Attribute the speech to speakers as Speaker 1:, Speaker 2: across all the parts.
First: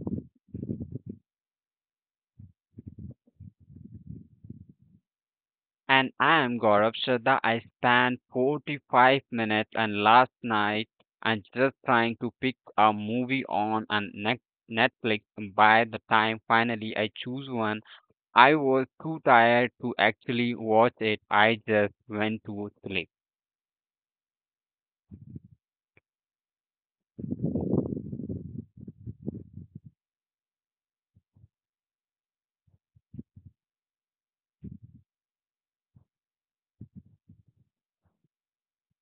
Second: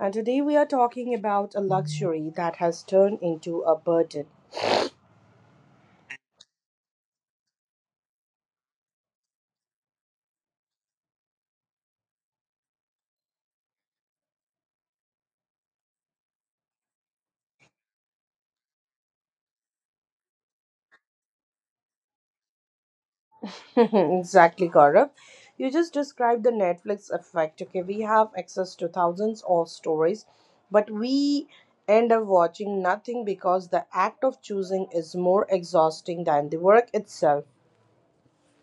Speaker 1: and today we are talking about a luxury that has turned into a burden.
Speaker 2: And I am Gaurav Shraddha. I spent 45 minutes and last night and just trying to pick a movie on and next Netflix. By the time finally I choose one, I was too tired to actually watch it. I just went to sleep.
Speaker 1: Exactly, Gaurav. You just described the Netflix effect. Okay, we have access to thousands of stories, but we end up watching nothing because the act of choosing is more exhausting than the work itself.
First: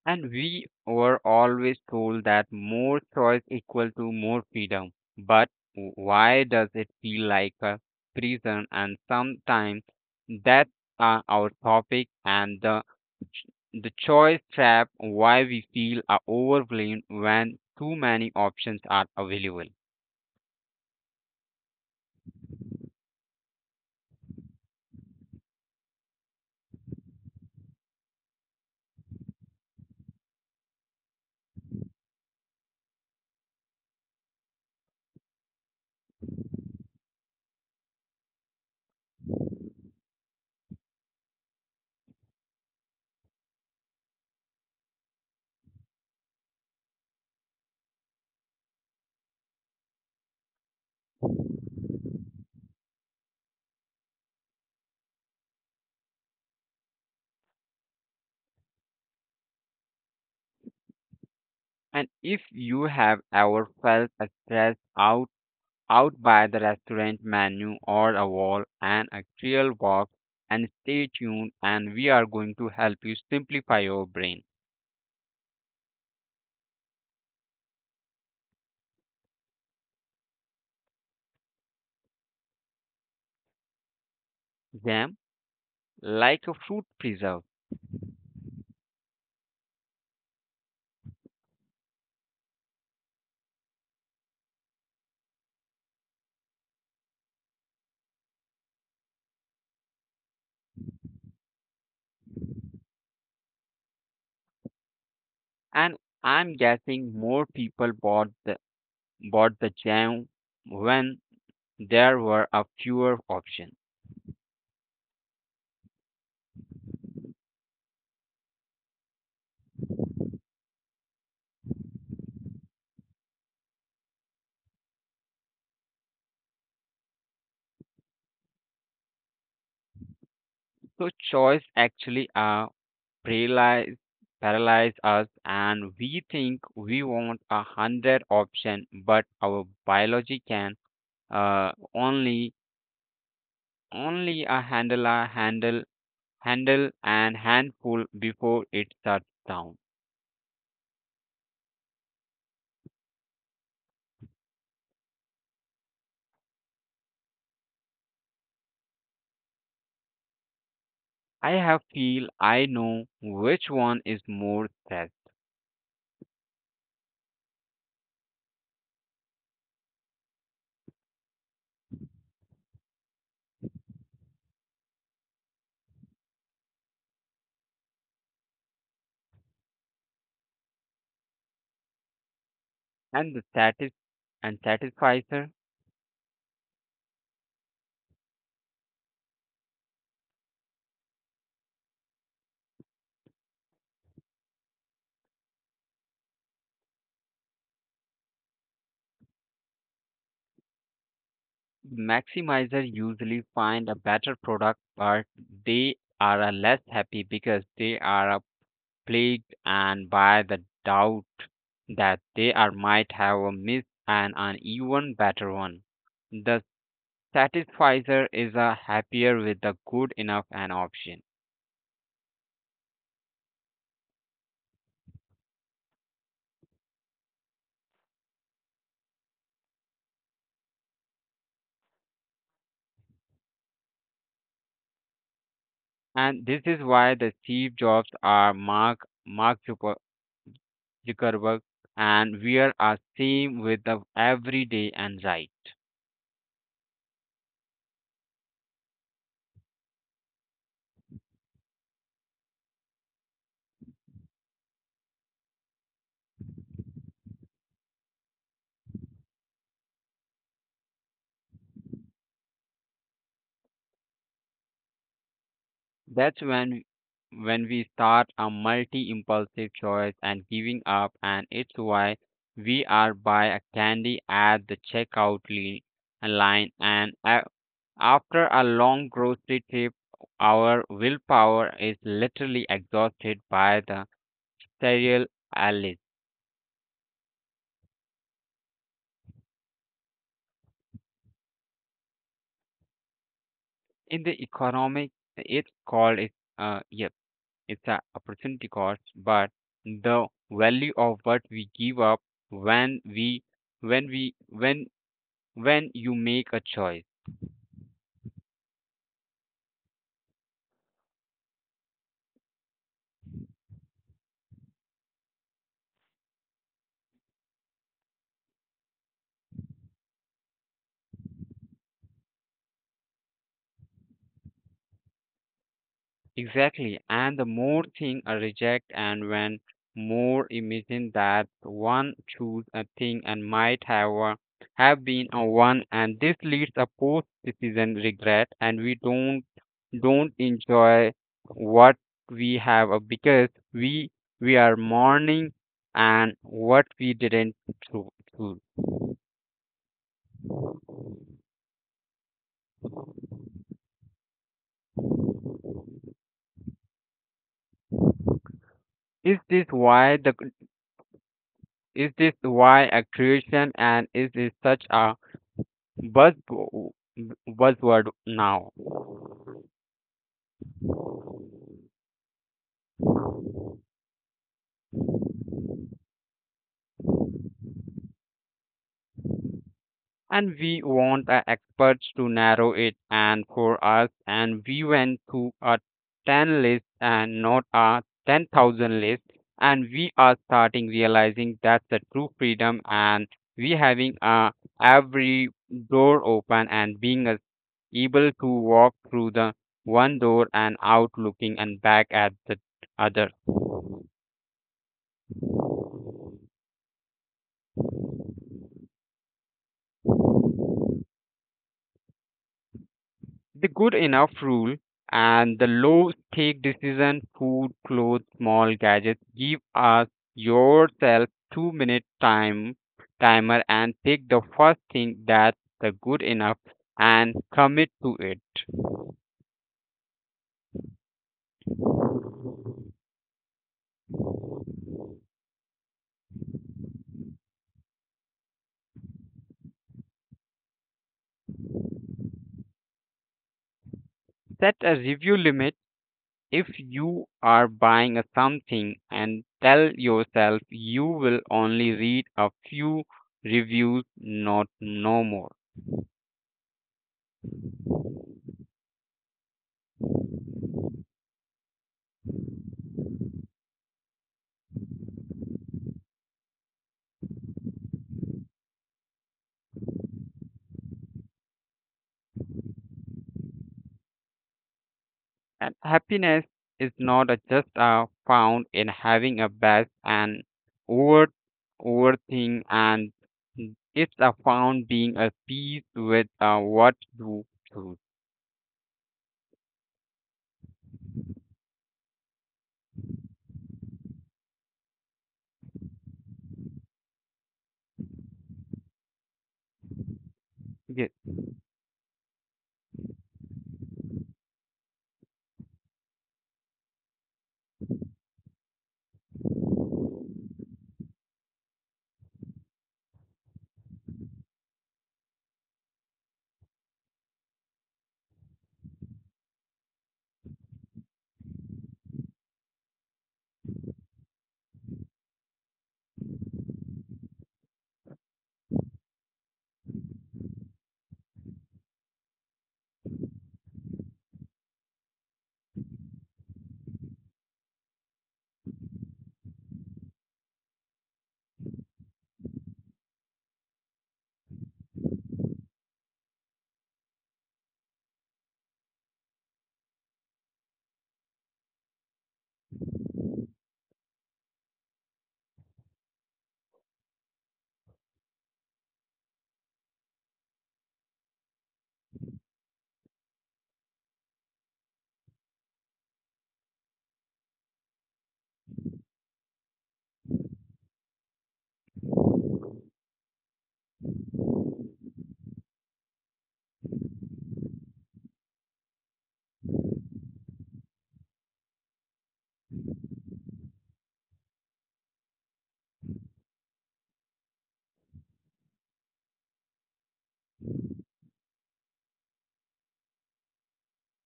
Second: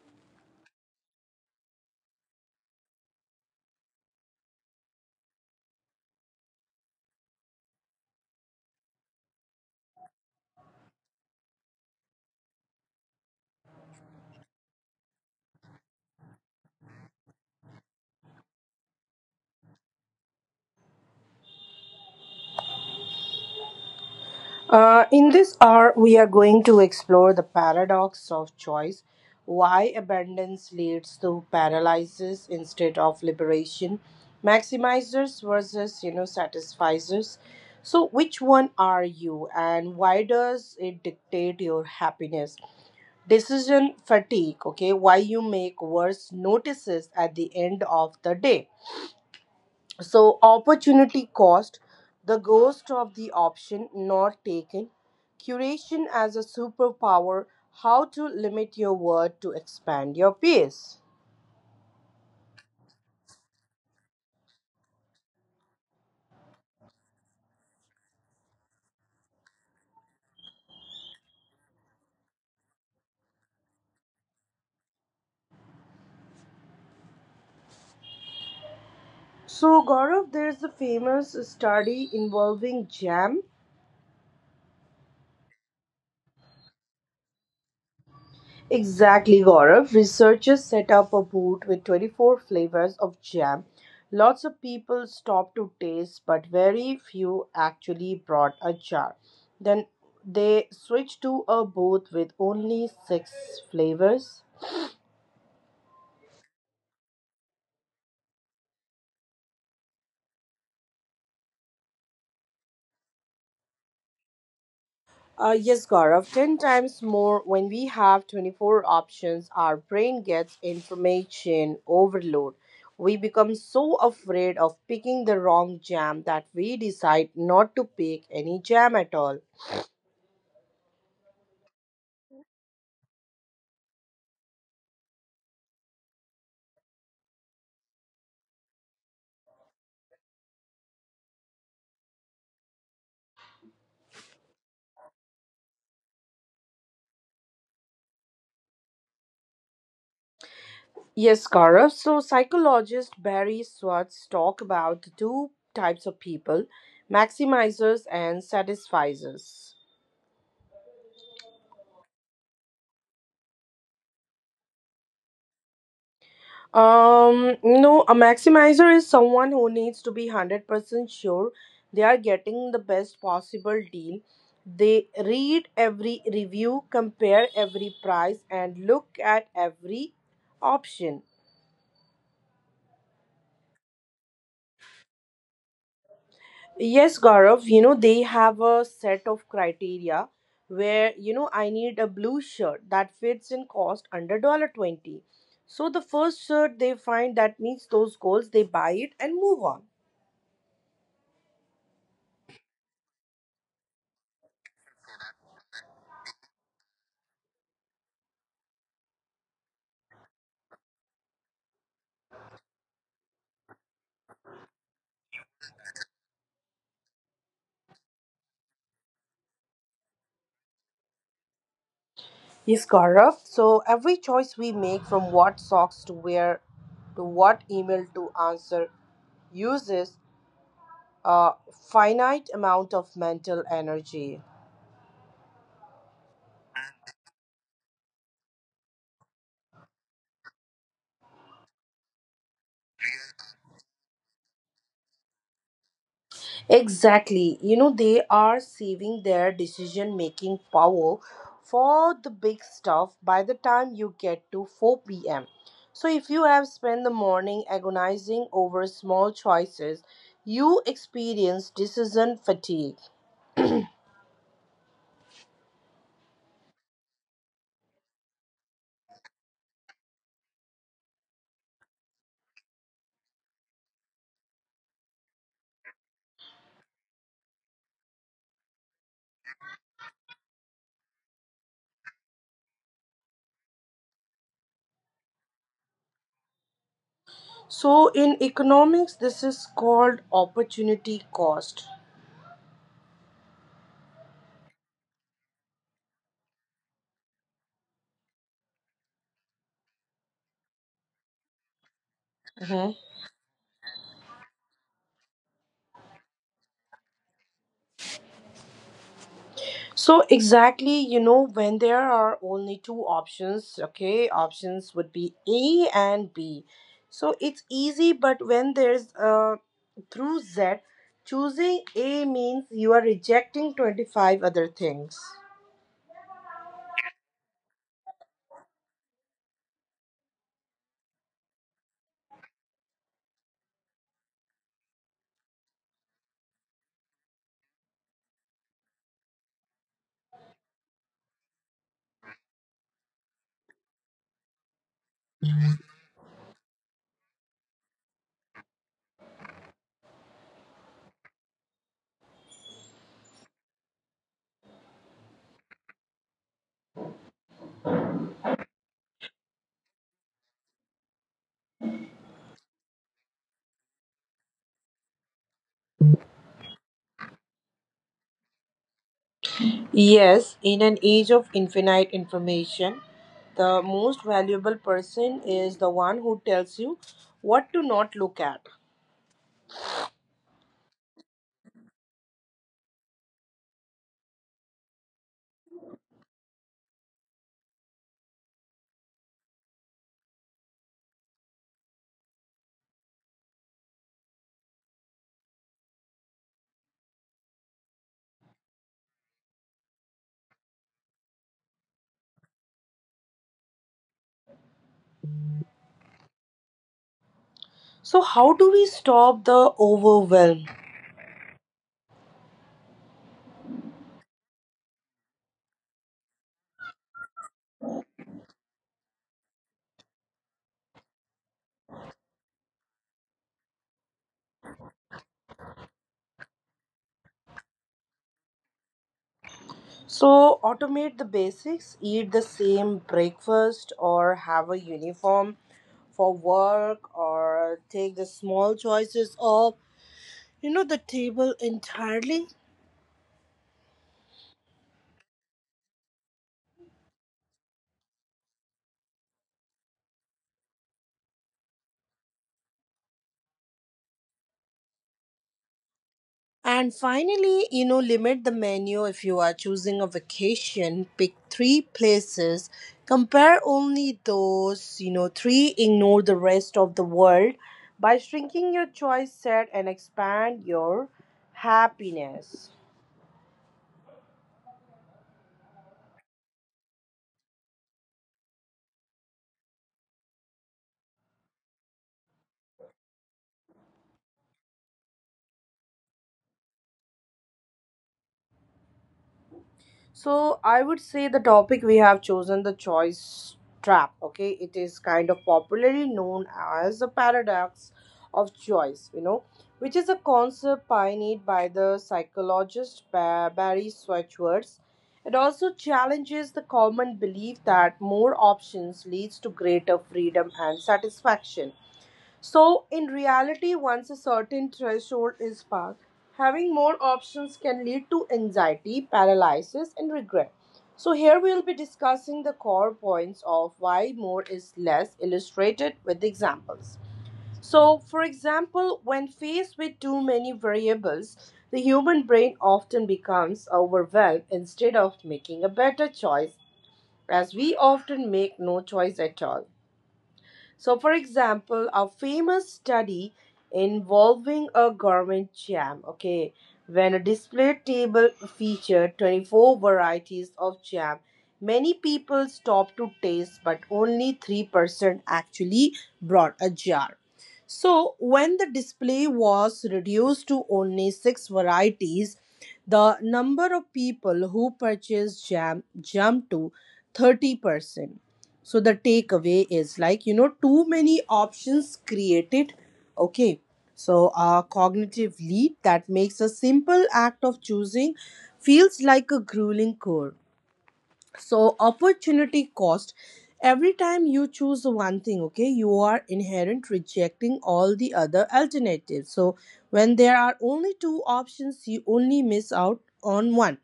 Speaker 2: And we were always told that more choice equal to more freedom. But why does it feel like a prison? And sometimes that's our topic and the choice trap. Why we feel are overwhelmed when too many options are available.
Speaker 1: In this hour, we are going to explore the paradox of choice, why abundance leads to paralysis instead of liberation, maximizers versus satisficers. So, which one are you, and why does it dictate your happiness? Decision fatigue. Okay, why you make worse notices at the end of the day. So, opportunity cost, the ghost of the option not taken, curation as a superpower, how to limit your word to expand your pace.
Speaker 2: And if you have ever felt stressed out by the restaurant menu or a wall and a trail walk and stay tuned and we are going to help you simplify your brain
Speaker 1: So, Gaurav, there's a famous study involving jam.
Speaker 2: jam like a fruit preserve
Speaker 1: Exactly, Gaurav. Researchers set up a booth with 24 flavors of jam. Lots of people stopped to taste, but very few actually brought a jar. Then they switched to a booth with only six flavors.
Speaker 2: and I'm guessing more people bought the jam when there were a fewer options.
Speaker 1: Yes, Gaurav, 10 times more. When we have 24 options, our brain gets information overload. We become so afraid of picking the wrong jam that we decide not to pick any jam at all.
Speaker 2: So choice actually paralyze paralyze us and we think we want 100 option but our biology can uh, only only a handle, handle and handful before it shuts down.
Speaker 1: Yes, Gaurav. So, psychologist Barry Swartz talk about two types of people: maximizers and satisfizers.
Speaker 2: I have feel I know which one is more safe,
Speaker 1: No, a maximizer is someone who needs to be 100% sure they are getting the best possible deal. They read every review, compare every price, and look at every option.
Speaker 2: and the satisficer
Speaker 1: Yes, Gaurav, you know, they have a set of criteria where, you know, I need a blue shirt that fits in cost under 20. So the first shirt they find that meets those goals, they buy it and move on.
Speaker 2: maximizer usually find a better product, but they are a less happy because they are a plagued and by the doubt that they are might have a miss and an even better one. The Satisfizer is a happier with the good enough an option.
Speaker 1: Yes, Gaurav. So every choice we make, from what socks to wear to what email to answer, uses a finite amount of mental energy.
Speaker 2: And this is why the Steve Jobs are Mark Zuckerberg and we are same with the everyday and right.
Speaker 1: Exactly. You know, they are saving their decision making power for the big stuff. By the time you get to 4 p.m., so if you have spent the morning agonizing over small choices, you experience decision fatigue.
Speaker 2: That's when we start a multi impulsive choice and giving up and it's why we are buy a candy at the checkout line and after a long grocery trip, our willpower is literally exhausted by the cereal alleys.
Speaker 1: So in economics, this is called opportunity cost.
Speaker 2: In the economic, it's called it. Yep, it's a opportunity cost, but the value of what we give up when
Speaker 1: Mhm.
Speaker 2: we when we when you make a choice.
Speaker 1: So exactly, you know, when there are only two options, okay, options would be A and B. So it's easy, but when there's through Z, choosing A means you are rejecting 25 other things.
Speaker 2: Exactly. And the more thing I reject and when more imagine that one choose a thing and have been a one and this leads a post decision regret and we don't enjoy what we have because we are mourning and what we didn't cho- choose. Is this why the is this why a creation and is this such a buzz buzzword now?
Speaker 1: Yes, in an age of infinite information, the most valuable person is the one who tells you what to not look at.
Speaker 2: And we want our experts to narrow it and for us and we went to a 10 list and not a 10,000 list and we are starting realizing that's the true freedom and we having every door open and being as able to walk through the one door and out looking and back at the other.
Speaker 1: So, how do we stop the overwhelm?
Speaker 2: The good enough rule and the low stake decision food clothes small gadgets give us yourself 2-minute timer and pick the first thing that's the good enough and commit to it.
Speaker 1: So, automate the basics, eat the same breakfast, or have a uniform for work, or take the small choices off, you know, the table entirely.
Speaker 2: Set a review limit if you are buying a something and tell yourself you will only read a few reviews not no more.
Speaker 1: And finally, you know, limit the menu. If you are choosing a vacation, pick three places, compare only those, you know, three, ignore the rest of the world. By shrinking your choice set and expand your happiness.
Speaker 2: And happiness is not a- just found in having a best and over overthing, and it's a found being at peace with what you choose.
Speaker 1: So I would say the topic we have chosen, the choice trap. Okay, it is kind of popularly known as the paradox of choice. You know, which is a
Speaker 2: Yes.
Speaker 1: concept pioneered by the psychologist Barry Schwartz. It also challenges the common belief that more options leads to greater freedom and satisfaction. So, in reality, once a certain threshold is passed, having more options can lead to anxiety, paralysis, and regret. So, here we will be discussing the core points of why more is less, illustrated with examples. So, for example, when faced with too many variables, the human brain often becomes overwhelmed instead of making a better choice, as we often make no choice at all. So, for example, a famous study involving a government jam, okay, when a display table featured 24 varieties of jam, many people stopped to taste, but only 3% actually brought a jar. So, when the display was reduced to only six varieties, the number of people who purchased jam jumped to 30%. So the takeaway is like, you know, too many options created. Okay. So a cognitive leap that makes a simple act of choosing feels like a grueling chore. So opportunity cost. Every time you choose one thing, okay, you are inherent rejecting all the other alternatives. So when there are only two options, you only miss out on one.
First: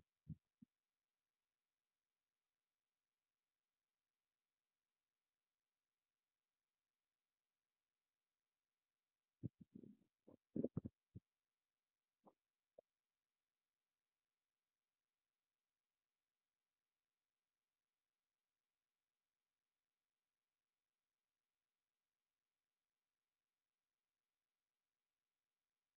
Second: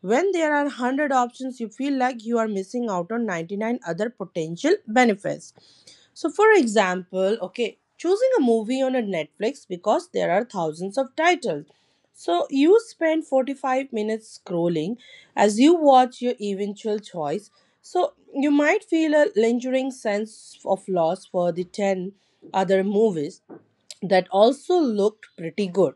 Speaker 1: When there are 100 options, you feel like you are missing out on 99 other potential benefits. So, for example, okay, choosing a movie on a Netflix, because there are thousands of titles. So, you spend 45 minutes scrolling as you watch your eventual choice. So, you might feel a lingering sense of loss for the 10 other movies that also looked pretty good.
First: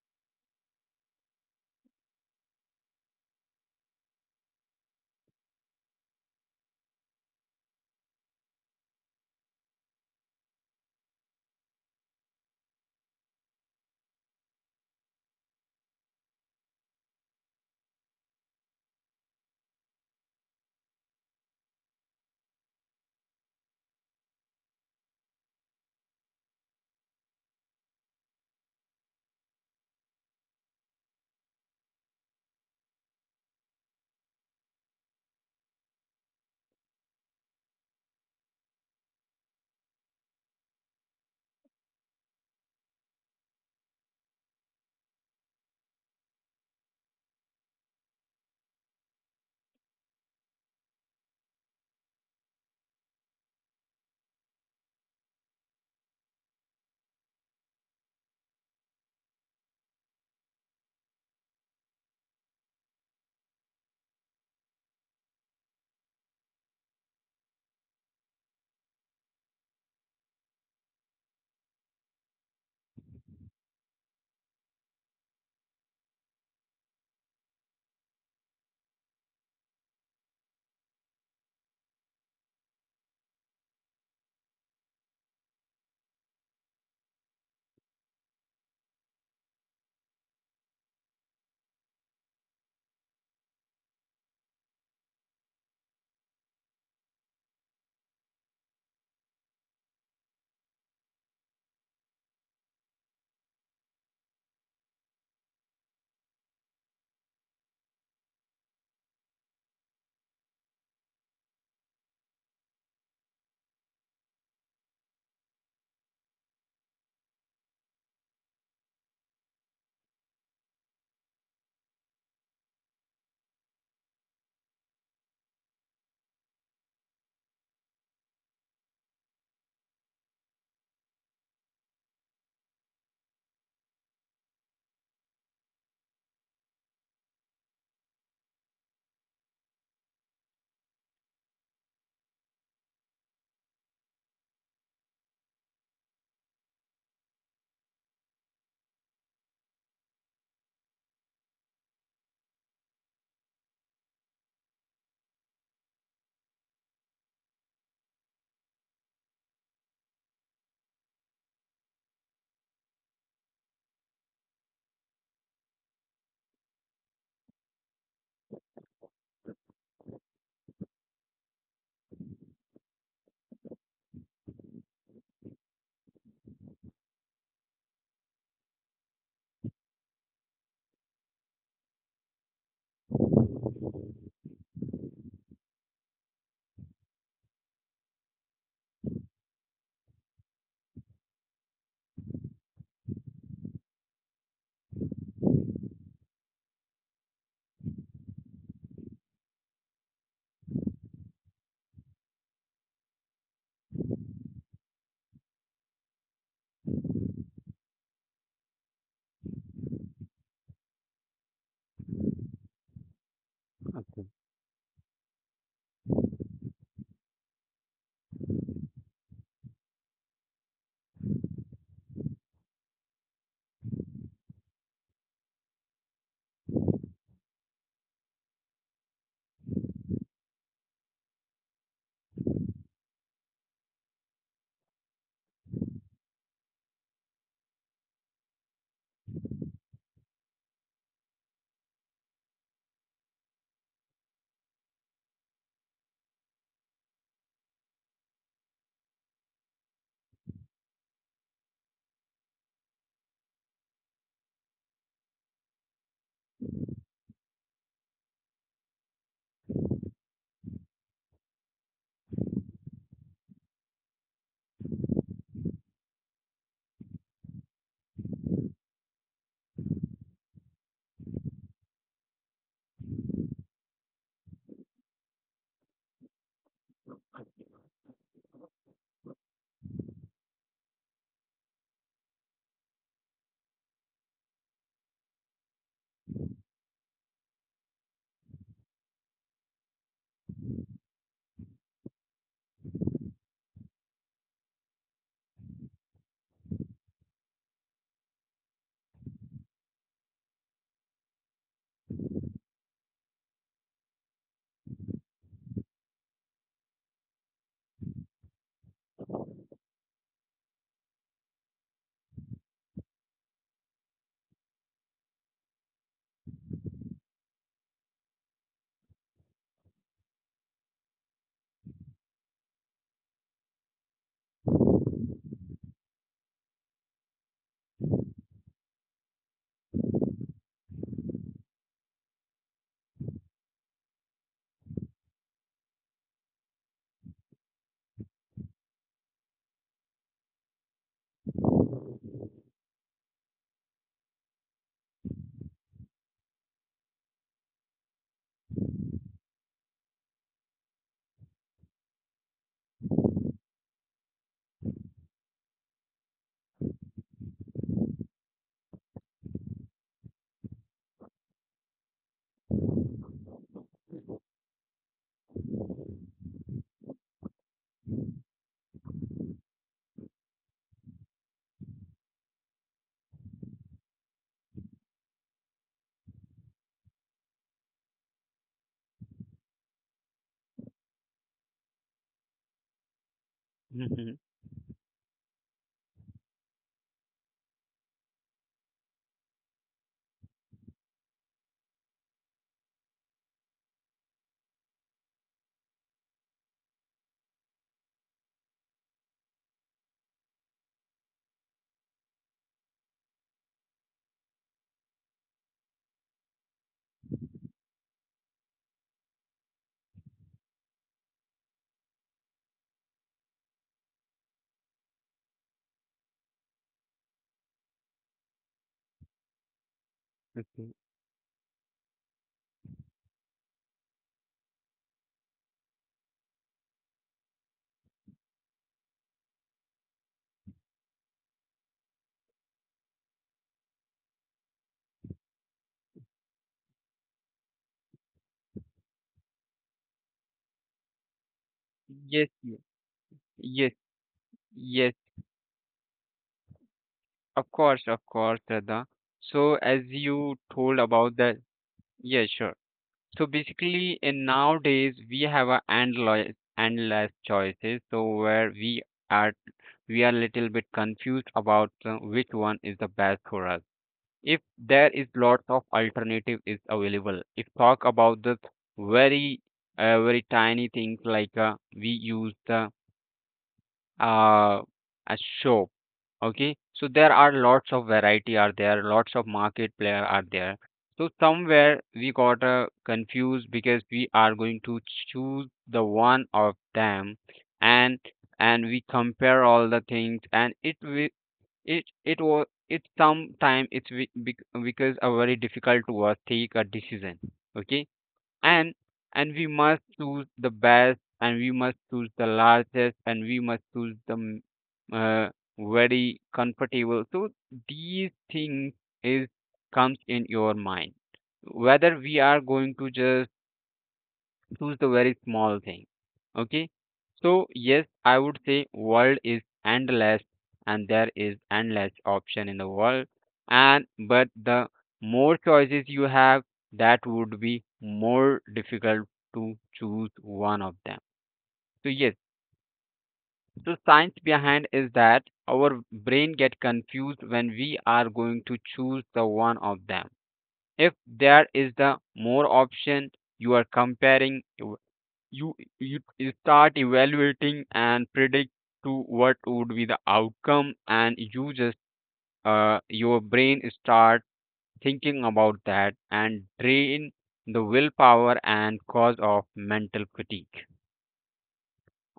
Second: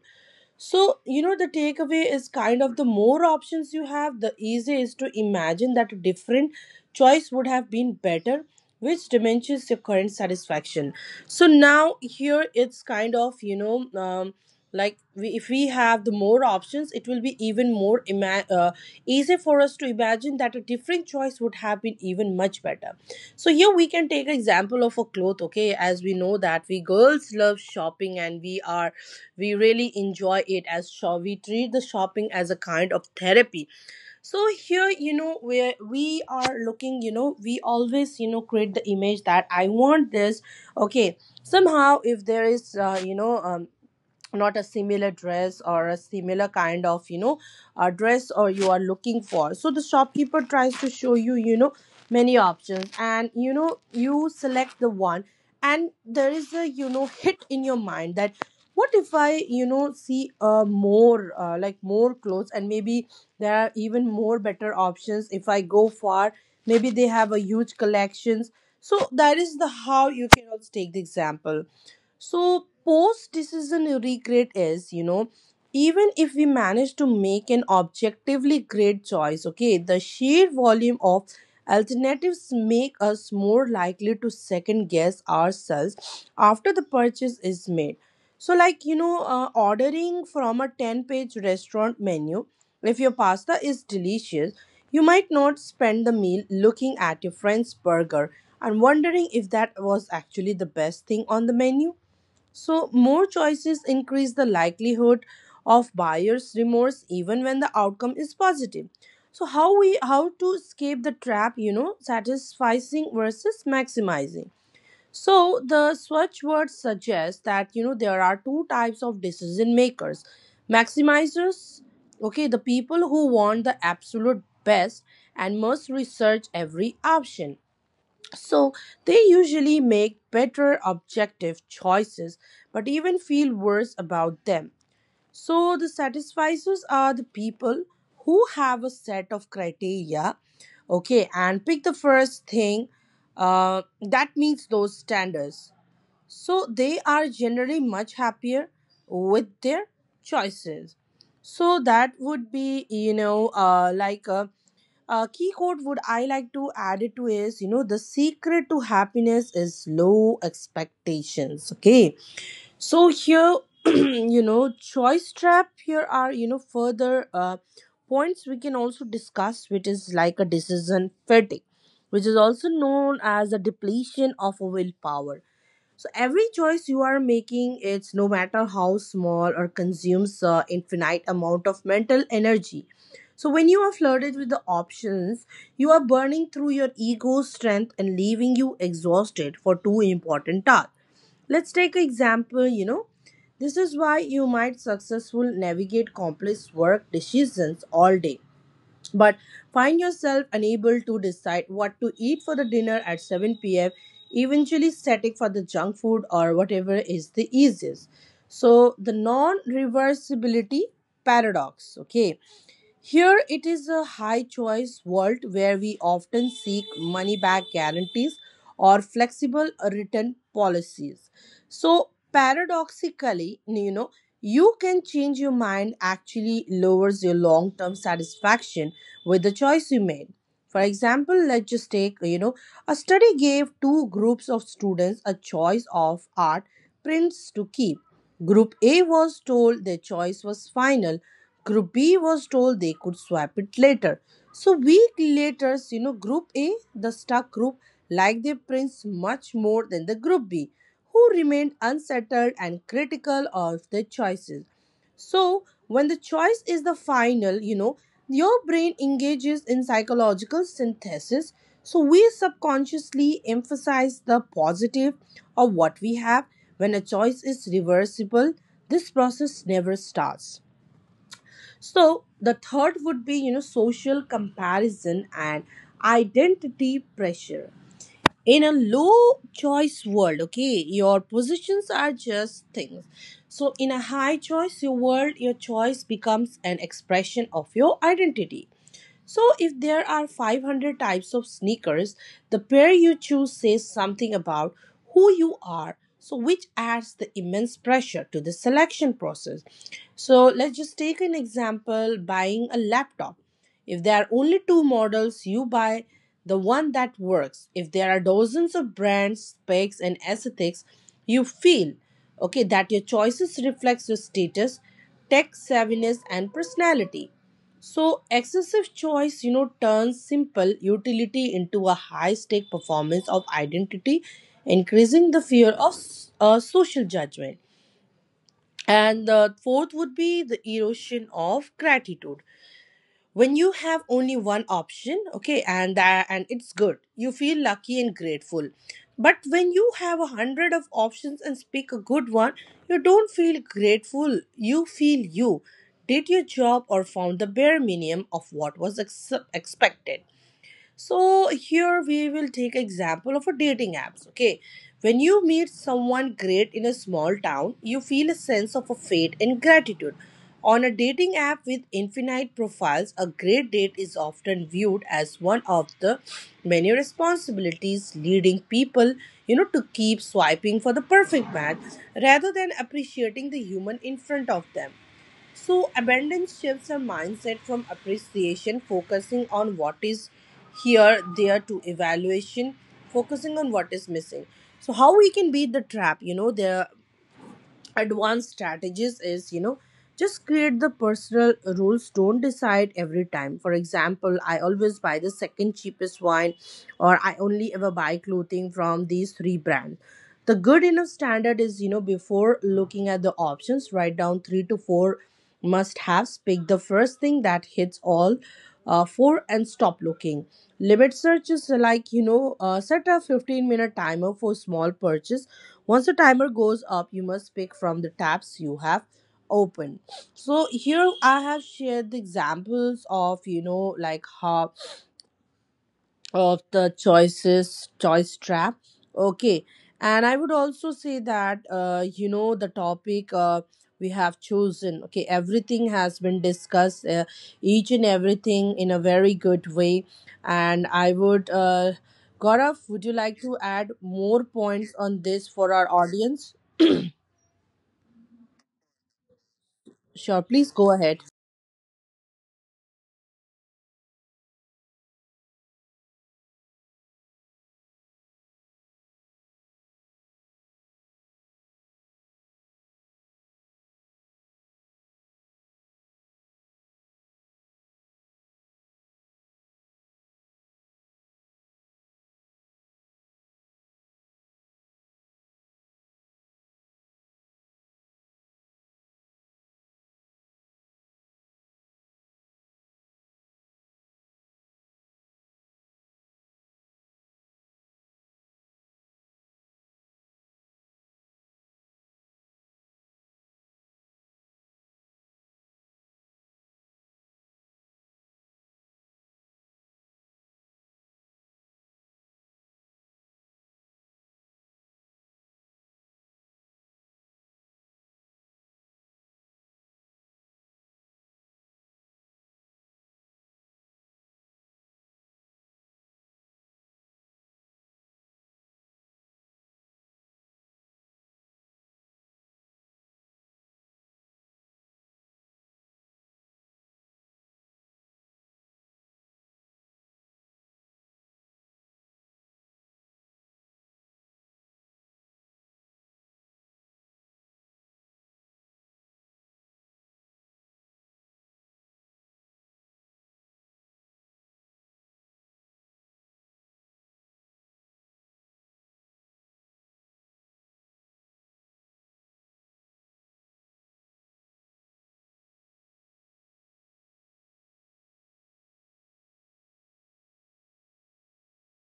Speaker 1: So, you know, the takeaway is kind of, the more options you have, the easier is to imagine that a different choice would have been better, which diminishes your current satisfaction. So now here it's kind of, you know, like we, if we have the more options, it will be even more easy for us to imagine that a different choice would have been even much better. So here we can take an example of a cloth, okay? As we know that we girls love shopping and we really enjoy it. As shop we treat the shopping as a kind of therapy. So here, you know, where we are looking, you know, we always, you know, create the image that I want this. Okay. Somehow if there is you know, not a similar dress, or a similar kind of, you know, a dress or you are looking for, so the shopkeeper tries to show you, you know, many options, and you know, you select the one, and there is a, you know, hit in your mind that, what if I, you know, see more, like more clothes, and maybe there are even more better options if I go far, maybe they have a huge collections. So that is the how you can also take the example. So, post decision regret is, you know, even if we manage to make an objectively great choice, okay, the sheer volume of alternatives make us more likely to second guess ourselves after the purchase is made. So, like, you know, ordering from a 10-page restaurant menu, if your pasta is delicious, you might not spend the meal looking at your friend's burger and wondering if that was actually the best thing on the menu. So, more choices increase the likelihood of buyer's remorse even when the outcome is positive. So, how we how to escape the trap, you know, satisfying versus maximizing. So, the Swatch word suggests that you know there are two types of decision makers. Maximizers, okay, the people who want the absolute best and must research every option, so they usually make better objective choices but even feel worse about them. So the satisficers are the people who have a set of criteria, okay, and pick the first thing that meets those standards. So they are generally much happier with their choices. So that would be, you know, like a key quote would I like to add it to is, you know, the secret to happiness is low expectations. Okay, so here you know choice trap. Here are you know further points we can also discuss, which is like a decision fatigue, which is also known as a depletion of a willpower. So every choice you are making, it's no matter how small, or consumes infinite amount of mental energy. So when you are flooded with the options, you are burning through your ego strength and leaving you exhausted for two important tasks. Let's take an example, you know. This is why you might successful navigate complex work decisions all day but find yourself unable to decide what to eat for the dinner at 7 p.m., eventually static for the junk food or whatever is the easiest. So, the non reversibility paradox, okay, here it is a high choice world where we often seek money back guarantees or flexible return policies. So paradoxically, you know, you can change your mind actually lowers your long-term satisfaction with the choice you made. For example, let's just take, you know, a study gave two groups of students a choice of art prints to keep. Group A was told their choice was final. Group B was told they could swap it later. So week later, you know, Group A, the stuck group, liked their prints much more than the Group B, who remained unsettled and critical of their choices. So when the choice is the final, you know, your brain engages in psychological synthesis. So we subconsciously emphasize the positive of what we have. When a choice is reversible, this process never starts. So the third would be, social comparison and identity pressure. In a low choice world, okay, your positions are just things. So in a high choice your world, your choice becomes an expression of your identity. So, if there are 500 types of sneakers, the pair you choose says something about who you are, so which adds the immense pressure to the selection process. So, let's just take an example buying a laptop. If there are only two models, you buy the one that works. If there are dozens of brands, specs, and aesthetics, you feel okay that your choices reflects your status, tech savviness, and personality. So excessive choice, turns simple utility into a high-stake performance of identity, increasing the fear of social judgment. And the fourth would be the erosion of gratitude when you have only one option, okay, and that and it's good, you feel lucky and grateful, but when you have 100 of options and pick a good one, you don't feel grateful, you feel you did your job or found the bare minimum of what was expected. So here we will take example of a dating apps. Okay, when you meet someone great in a small town, you feel a sense of a fate and gratitude. On a dating app with infinite profiles, a great date is often viewed as one of the many responsibilities leading people, to keep swiping for the perfect match rather than appreciating the human in front of them. So, abundance shifts our mindset from appreciation, focusing on what is here, there, to evaluation, focusing on what
Speaker 2: Mhm.
Speaker 1: is missing. So, how we can beat the trap? There advanced strategies is just create the personal rules, don't decide every time. For example, I always buy the second cheapest wine or I only ever buy clothing from these three brands. The good enough standard is, before looking at the options, write down 3 to 4 must haves, pick the first thing that hits all four and stop looking. Limit search is like, set a 15-minute timer for small purchase. Once the timer goes up, you must pick from the tabs you have opened.
Speaker 2: Okay.
Speaker 1: So here I have shared the examples of like how of the choice trap. Okay, and I would also say that the topic we have chosen. Okay, everything has been discussed, each and everything in a very good way, and I would.
Speaker 2: Yes. Yes.
Speaker 1: Gaurav, would you like
Speaker 2: Yes.
Speaker 1: to add more
Speaker 2: Yes.
Speaker 1: points on this for our audience?
Speaker 2: Of course. Of course, Radha. So as you
Speaker 1: Sure,
Speaker 2: told
Speaker 1: please go
Speaker 2: about that,
Speaker 1: ahead.
Speaker 2: yeah, sure. So basically, in nowadays we have a endless choices. So where are we are a little bit confused about which one is the best for us. If there is lots of alternative is available, if talk about the very very tiny things like we use the uh, a shop, okay. So there are lots of variety are there, lots of market player are there. So somewhere we got confused because we are going to choose the one of them, and and we compare all the things and it will it it was it sometimes it's be, because a very difficult to us take a decision. Okay, and and we must choose the best, and we must choose the largest, and we must choose the uh, very comfortable. So these things is comes in your mind whether we are going to just choose the very small thing. Okay. So yes, I would say world is endless and there is endless option in the world. And but the more choices you have, that would be more difficult to choose one of them. So yes, so science behind is that our brain get confused when we are going to choose the one of them. If there is the more option you are comparing you start evaluating and predict to what would be the outcome and you just your brain start thinking about that and drain the willpower and cause of mental fatigue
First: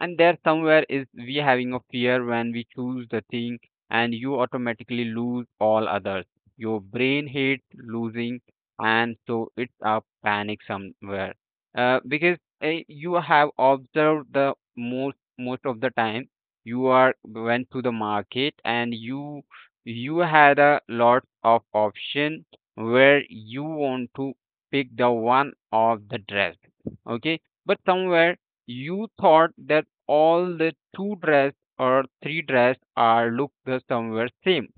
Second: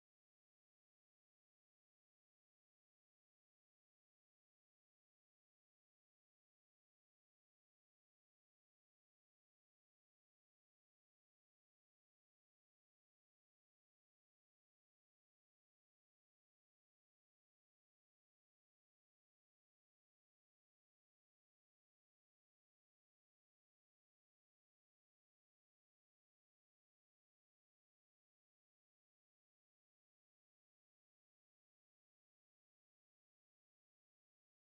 Speaker 2: and there somewhere is we having a fear when we choose the thing and you automatically lose all others. Your brain hates losing and so it's a panic somewhere because you have observed the most of the time you are went to the market and you had a lot of option where you want to pick the one of the dress, okay, but somewhere you thought that all the two dress or three dress are look the somewhere same,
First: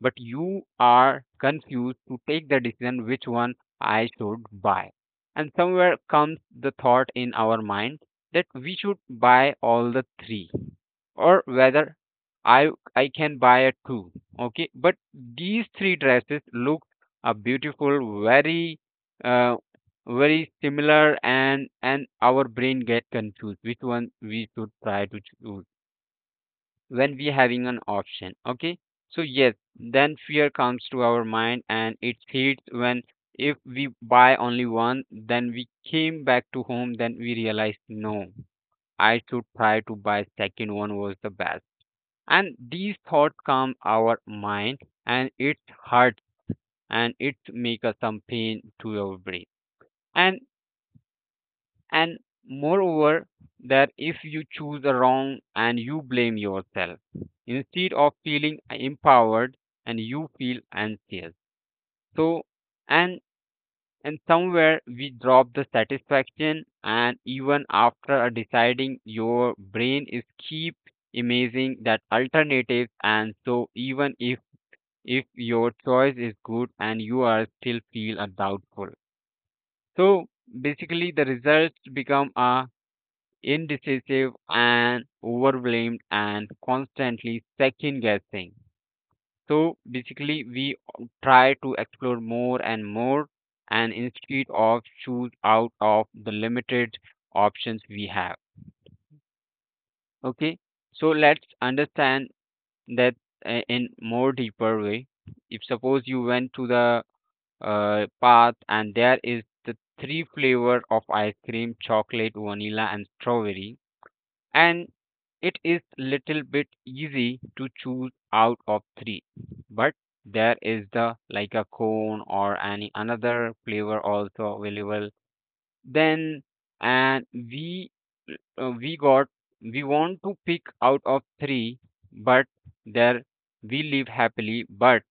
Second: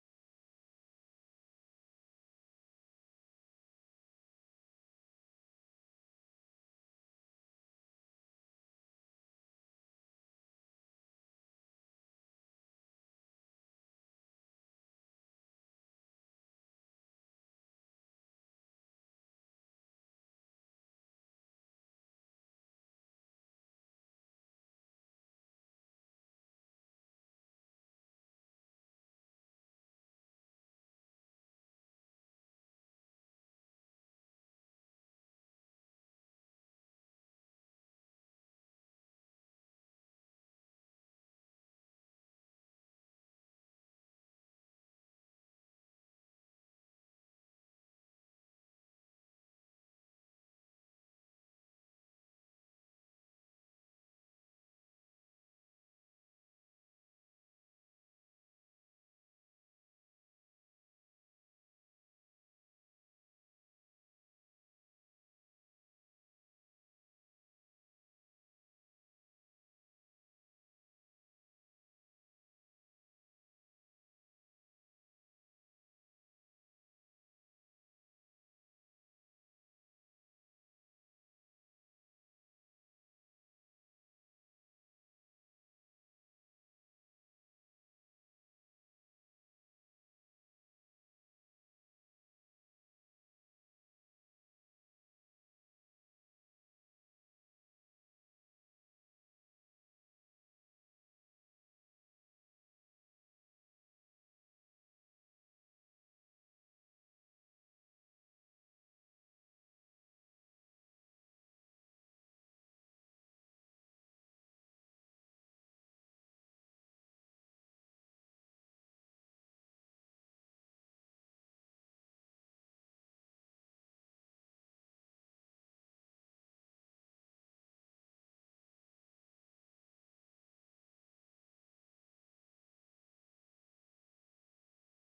Speaker 2: but you are confused to take the decision which one I should buy. And somewhere comes the thought in our mind that we should buy all the three or whether I I can buy a two. Okay, but these three dresses look a beautiful, very uh, very similar, and our brain get confused which one we should try to choose when we having an option, okay. So yes, then fear comes to our mind and it hits when if we buy only one then we came back to home then we realized no, I should try to buy second one was the best. And these thoughts come our mind and it hurts and it make us some pain to our brain and and moreover that if you choose a wrong and you blame yourself instead of feeling empowered and you feel anxious. So and and somewhere we drop the satisfaction and even after a deciding your brain is keep imaging that alternatives and so even if your choice is good and you are still feel a doubtful. So basically the results become a indecisive and overblamed, and constantly second guessing. So basically, we try to explore more and more, and instead of choose out of the limited options we have. Okay, so let's understand that in more deeper way. If suppose you went to the path and there is the three flavor of ice cream, chocolate, vanilla, and strawberry and it is little bit easy to choose out of three, but there is the like a cone or any another flavor also available then and uh, we got we want to pick out of three, but there we live happily, but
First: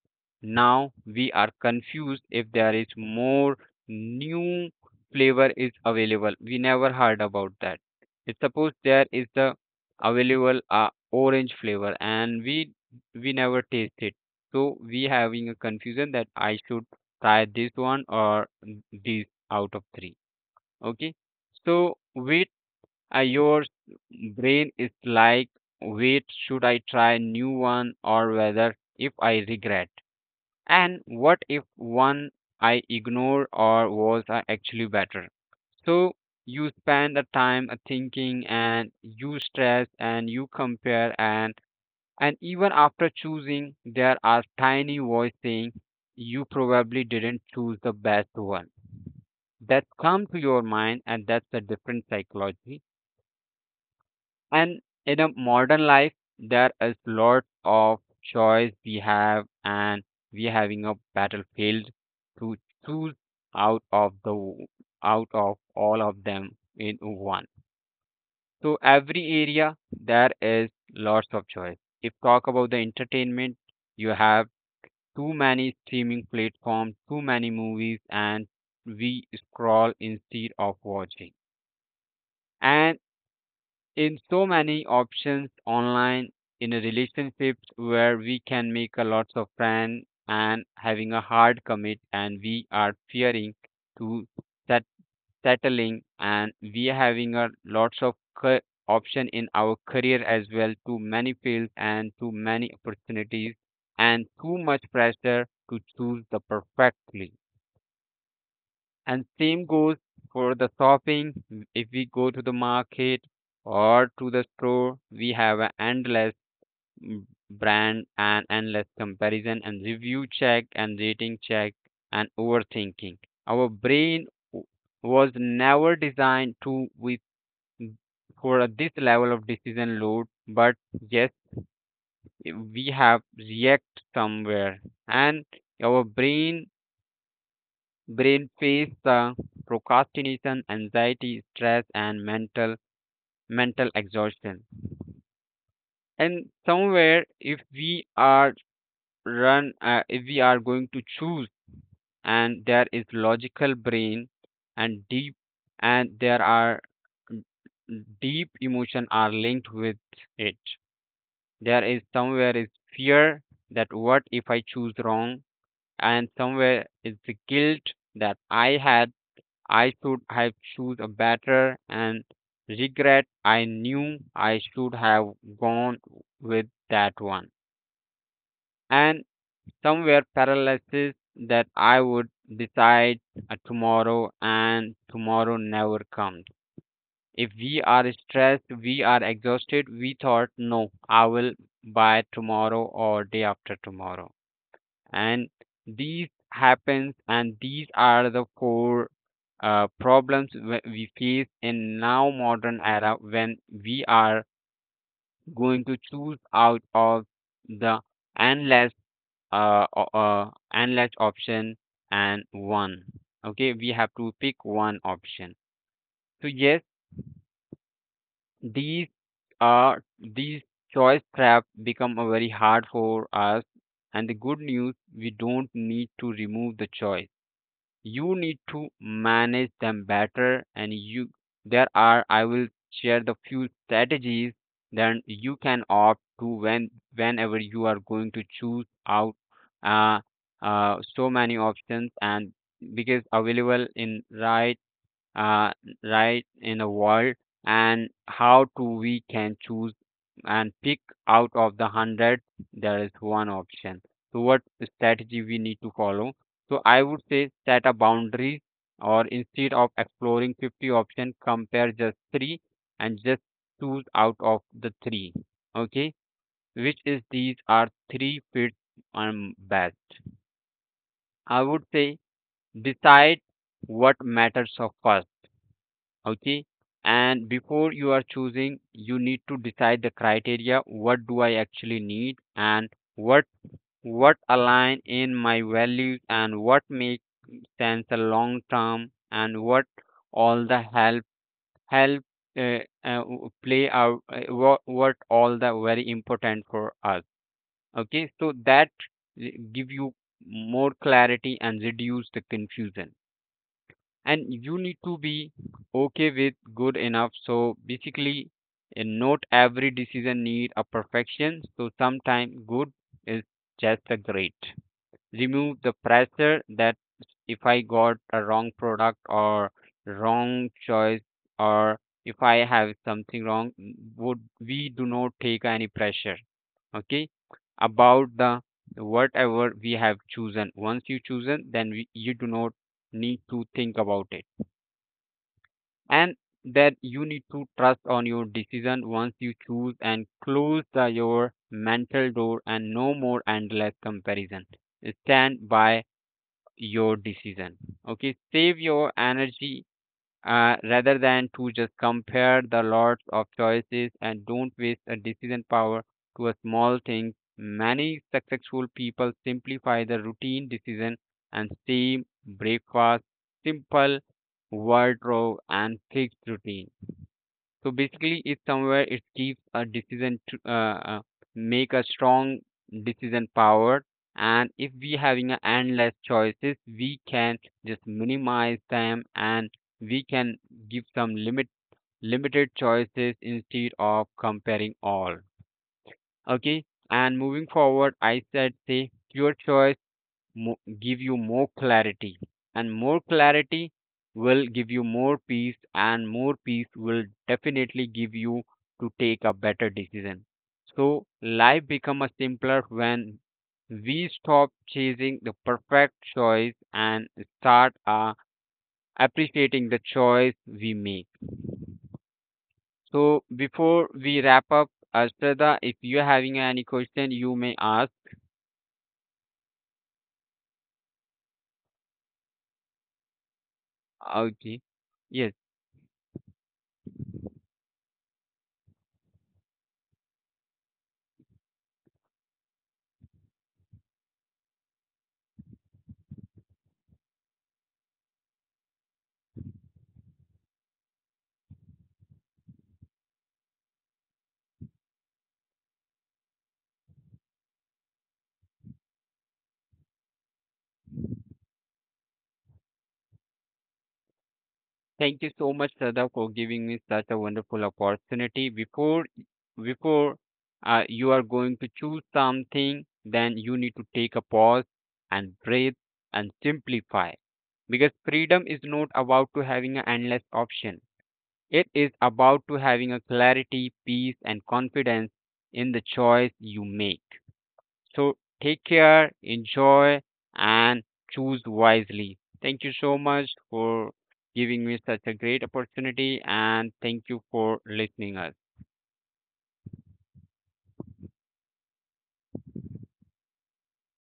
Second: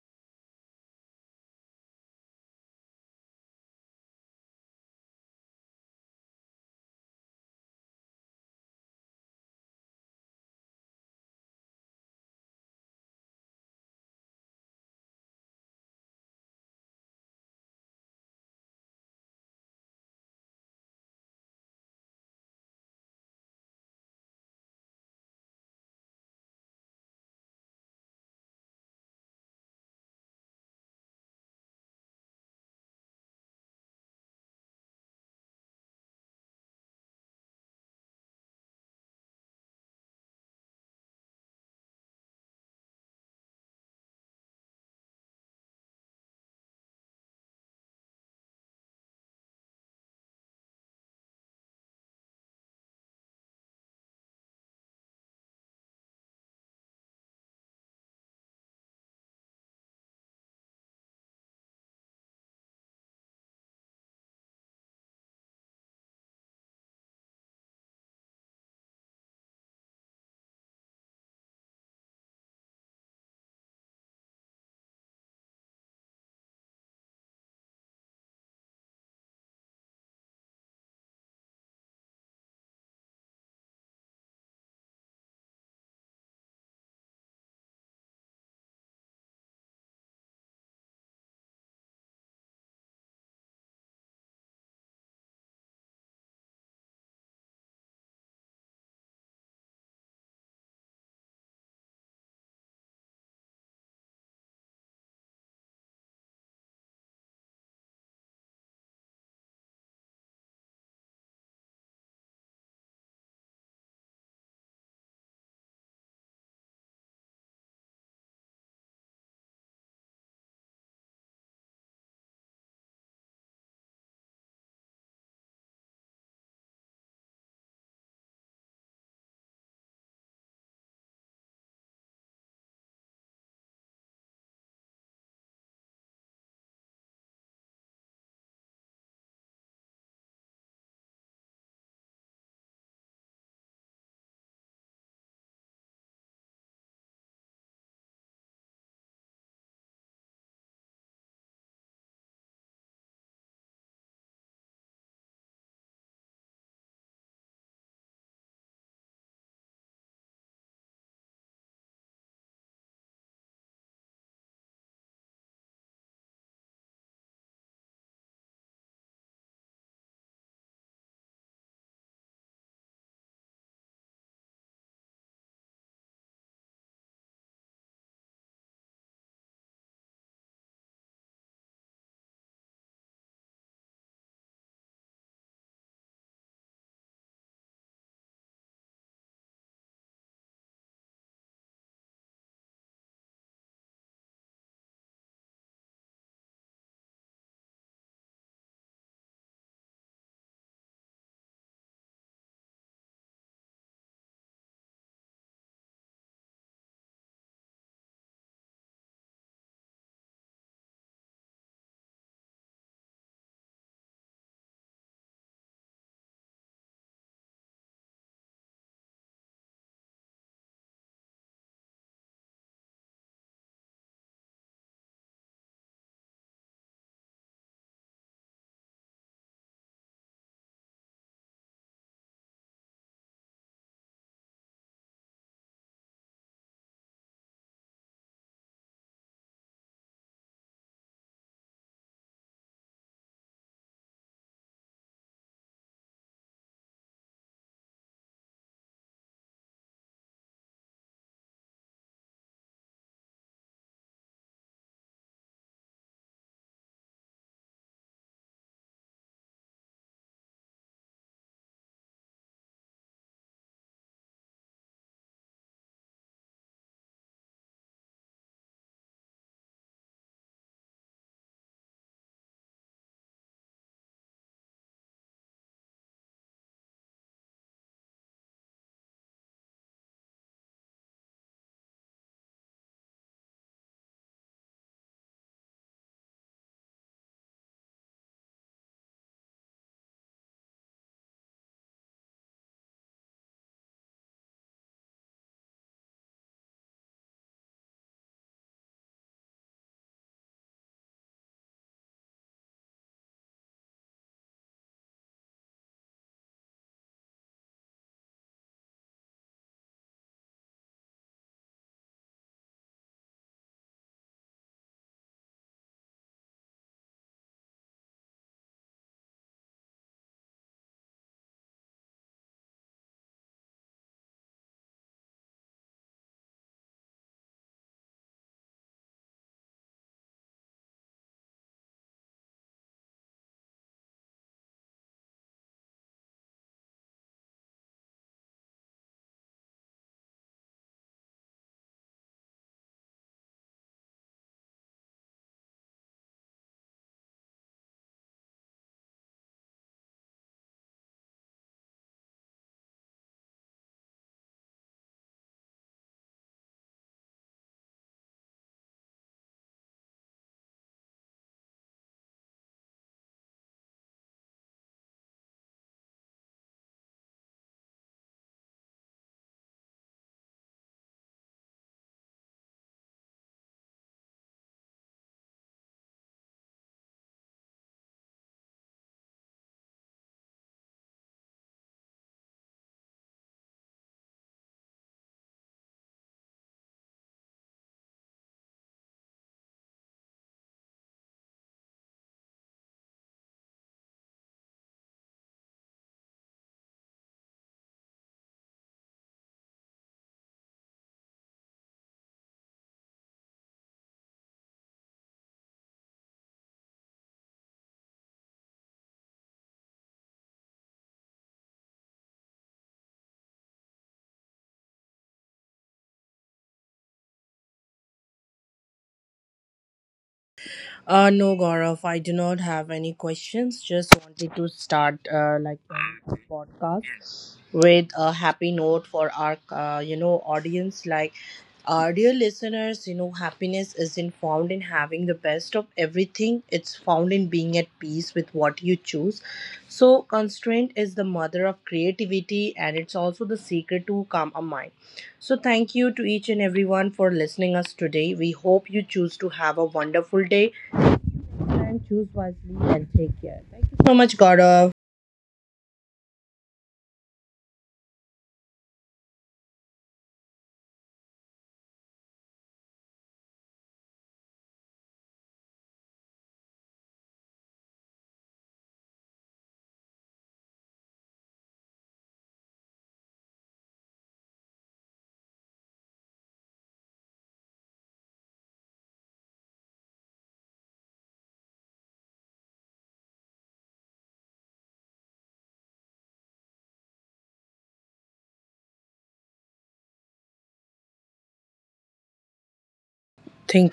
Speaker 2: now we are confused if there is more new flavor is available. We never heard about that. It's suppose there is the available orange flavor and we never taste it. So we having a confusion that I should try this one or this out of three, okay. So wait, your brain is like wait should I try new one or whether if I regret and what if one I ignore or was actually better. So you spend the time thinking and you stress and you compare and even after choosing there are tiny voice saying you probably didn't choose the best one that come to your mind and that's a different psychology. And in a modern life there is lots of choice we have and we having a battlefield to choose out of the out of all of them in one. So every area there is lots of choice. If talk about the entertainment, you have too many streaming platforms too many movies and we scroll instead of watching and in so many options online. In a relationships where we can make a lots of friends and having a hard commit and we are fearing to set, settling and we are having a lots of ca- option in our career as well too many fields and too many opportunities and too much pressure to choose the perfectly and same goes for the shopping. If we go to the market or to the store, we have an endless mm, brand and endless comparison and review check and rating check and overthinking. Our w- was never designed to with for this level of decision load, but yes, we have react somewhere and our brain face the procrastination, anxiety, stress, and mental exhaustion. And somewhere, if we are if we are going to choose, and there is logical brain and deep, and there are mm, deep emotion are linked with it. There is somewhere is fear that what if I choose wrong, and somewhere is the guilt that I should have choose a better and regret I knew I should have gone with that one. And somewhere paralysis that I would decide tomorrow and tomorrow never comes. If we are stressed, we are exhausted, we thought no, I will by tomorrow or day after tomorrow and these happens, and these are the four problems we face in now modern era when we are going to choose out of the endless endless option and one. Okay, we have to pick one option, so yes, these these choice trap become a very hard for us. And the good news, we don't need to remove the choice, you need to manage them better. And you, there are, I will share the few strategies that you can opt to when whenever you are going to choose out uh, so many options and because available in right, uh, right in the world. And how to we can choose and pick out of the 100, there is one option. So what strategy we need to follow? So I would say set a boundary or instead of exploring 50 options, compare just three and just choose out of the three. Okay, which is these are three fits best. I would say decide what matters of first. Okay, and before you are choosing you need to decide the criteria, what do I actually need, and what what align in my values and what makes sense a long term, and what all the help play out, what all the very important for us. Okay, so that uh, give you more clarity and reduce the confusion. And you need to be okay with good enough. So basically, not every decision need a perfection, so sometimes good is just a great. Remove the pressure that if I got a wrong product or wrong choice, or if I have something wrong, would we do not take any pressure. Okay, about the whatever we have chosen, once you chosen then we, you do not need to think about it. And that you need to trust on your decision once you choose and close the, your mental door and no more endless comparison. Stand by your decision. Okay, save your energy, rather than to just compare the lots of choices and don't waste a decision power to a small thing. Many successful people simplify the routine decision and stay breakfast, simple wardrobe and fixed routine. So basically, it's somewhere it keeps a decision to make a strong decision power. And if we having a endless choices, we can just minimize them and we can give some limited choices instead of comparing all. Okay. And moving forward, I said say your choice, give you more clarity, and more clarity will give you more peace, and more peace will definitely give you to take a better decision. So life become a simpler when we stop chasing the perfect choice and start appreciating the choice we make. So before we wrap up Ashrada, if you're having any question you may ask.
Speaker 1: No, Gaurav, I do not have any questions. Just
Speaker 2: Okay,
Speaker 1: wanted to
Speaker 2: yes.
Speaker 1: start like a podcast with a happy note for our audience. Like dear listeners, happiness isn't found in having the best of everything. It's found in being at peace with what you choose. So, constraint is the mother of creativity and it's also the secret to calm a mind. So, thank you to each and everyone for listening us today. We hope you choose to have a wonderful day and choose wisely and take care. Thank you so much, Gaurav.
Speaker 2: Thank you so much, Sada, for giving me such a wonderful opportunity. Before you are going to choose something, then you need to take a pause and breathe and simplify. Because freedom is not about to having an endless option. It is about to having a clarity, peace, and confidence in the choice you make. So take care, enjoy, and choose wisely. Thank you so much for giving me such a great opportunity, and thank you for listening us.
Speaker 1: Thank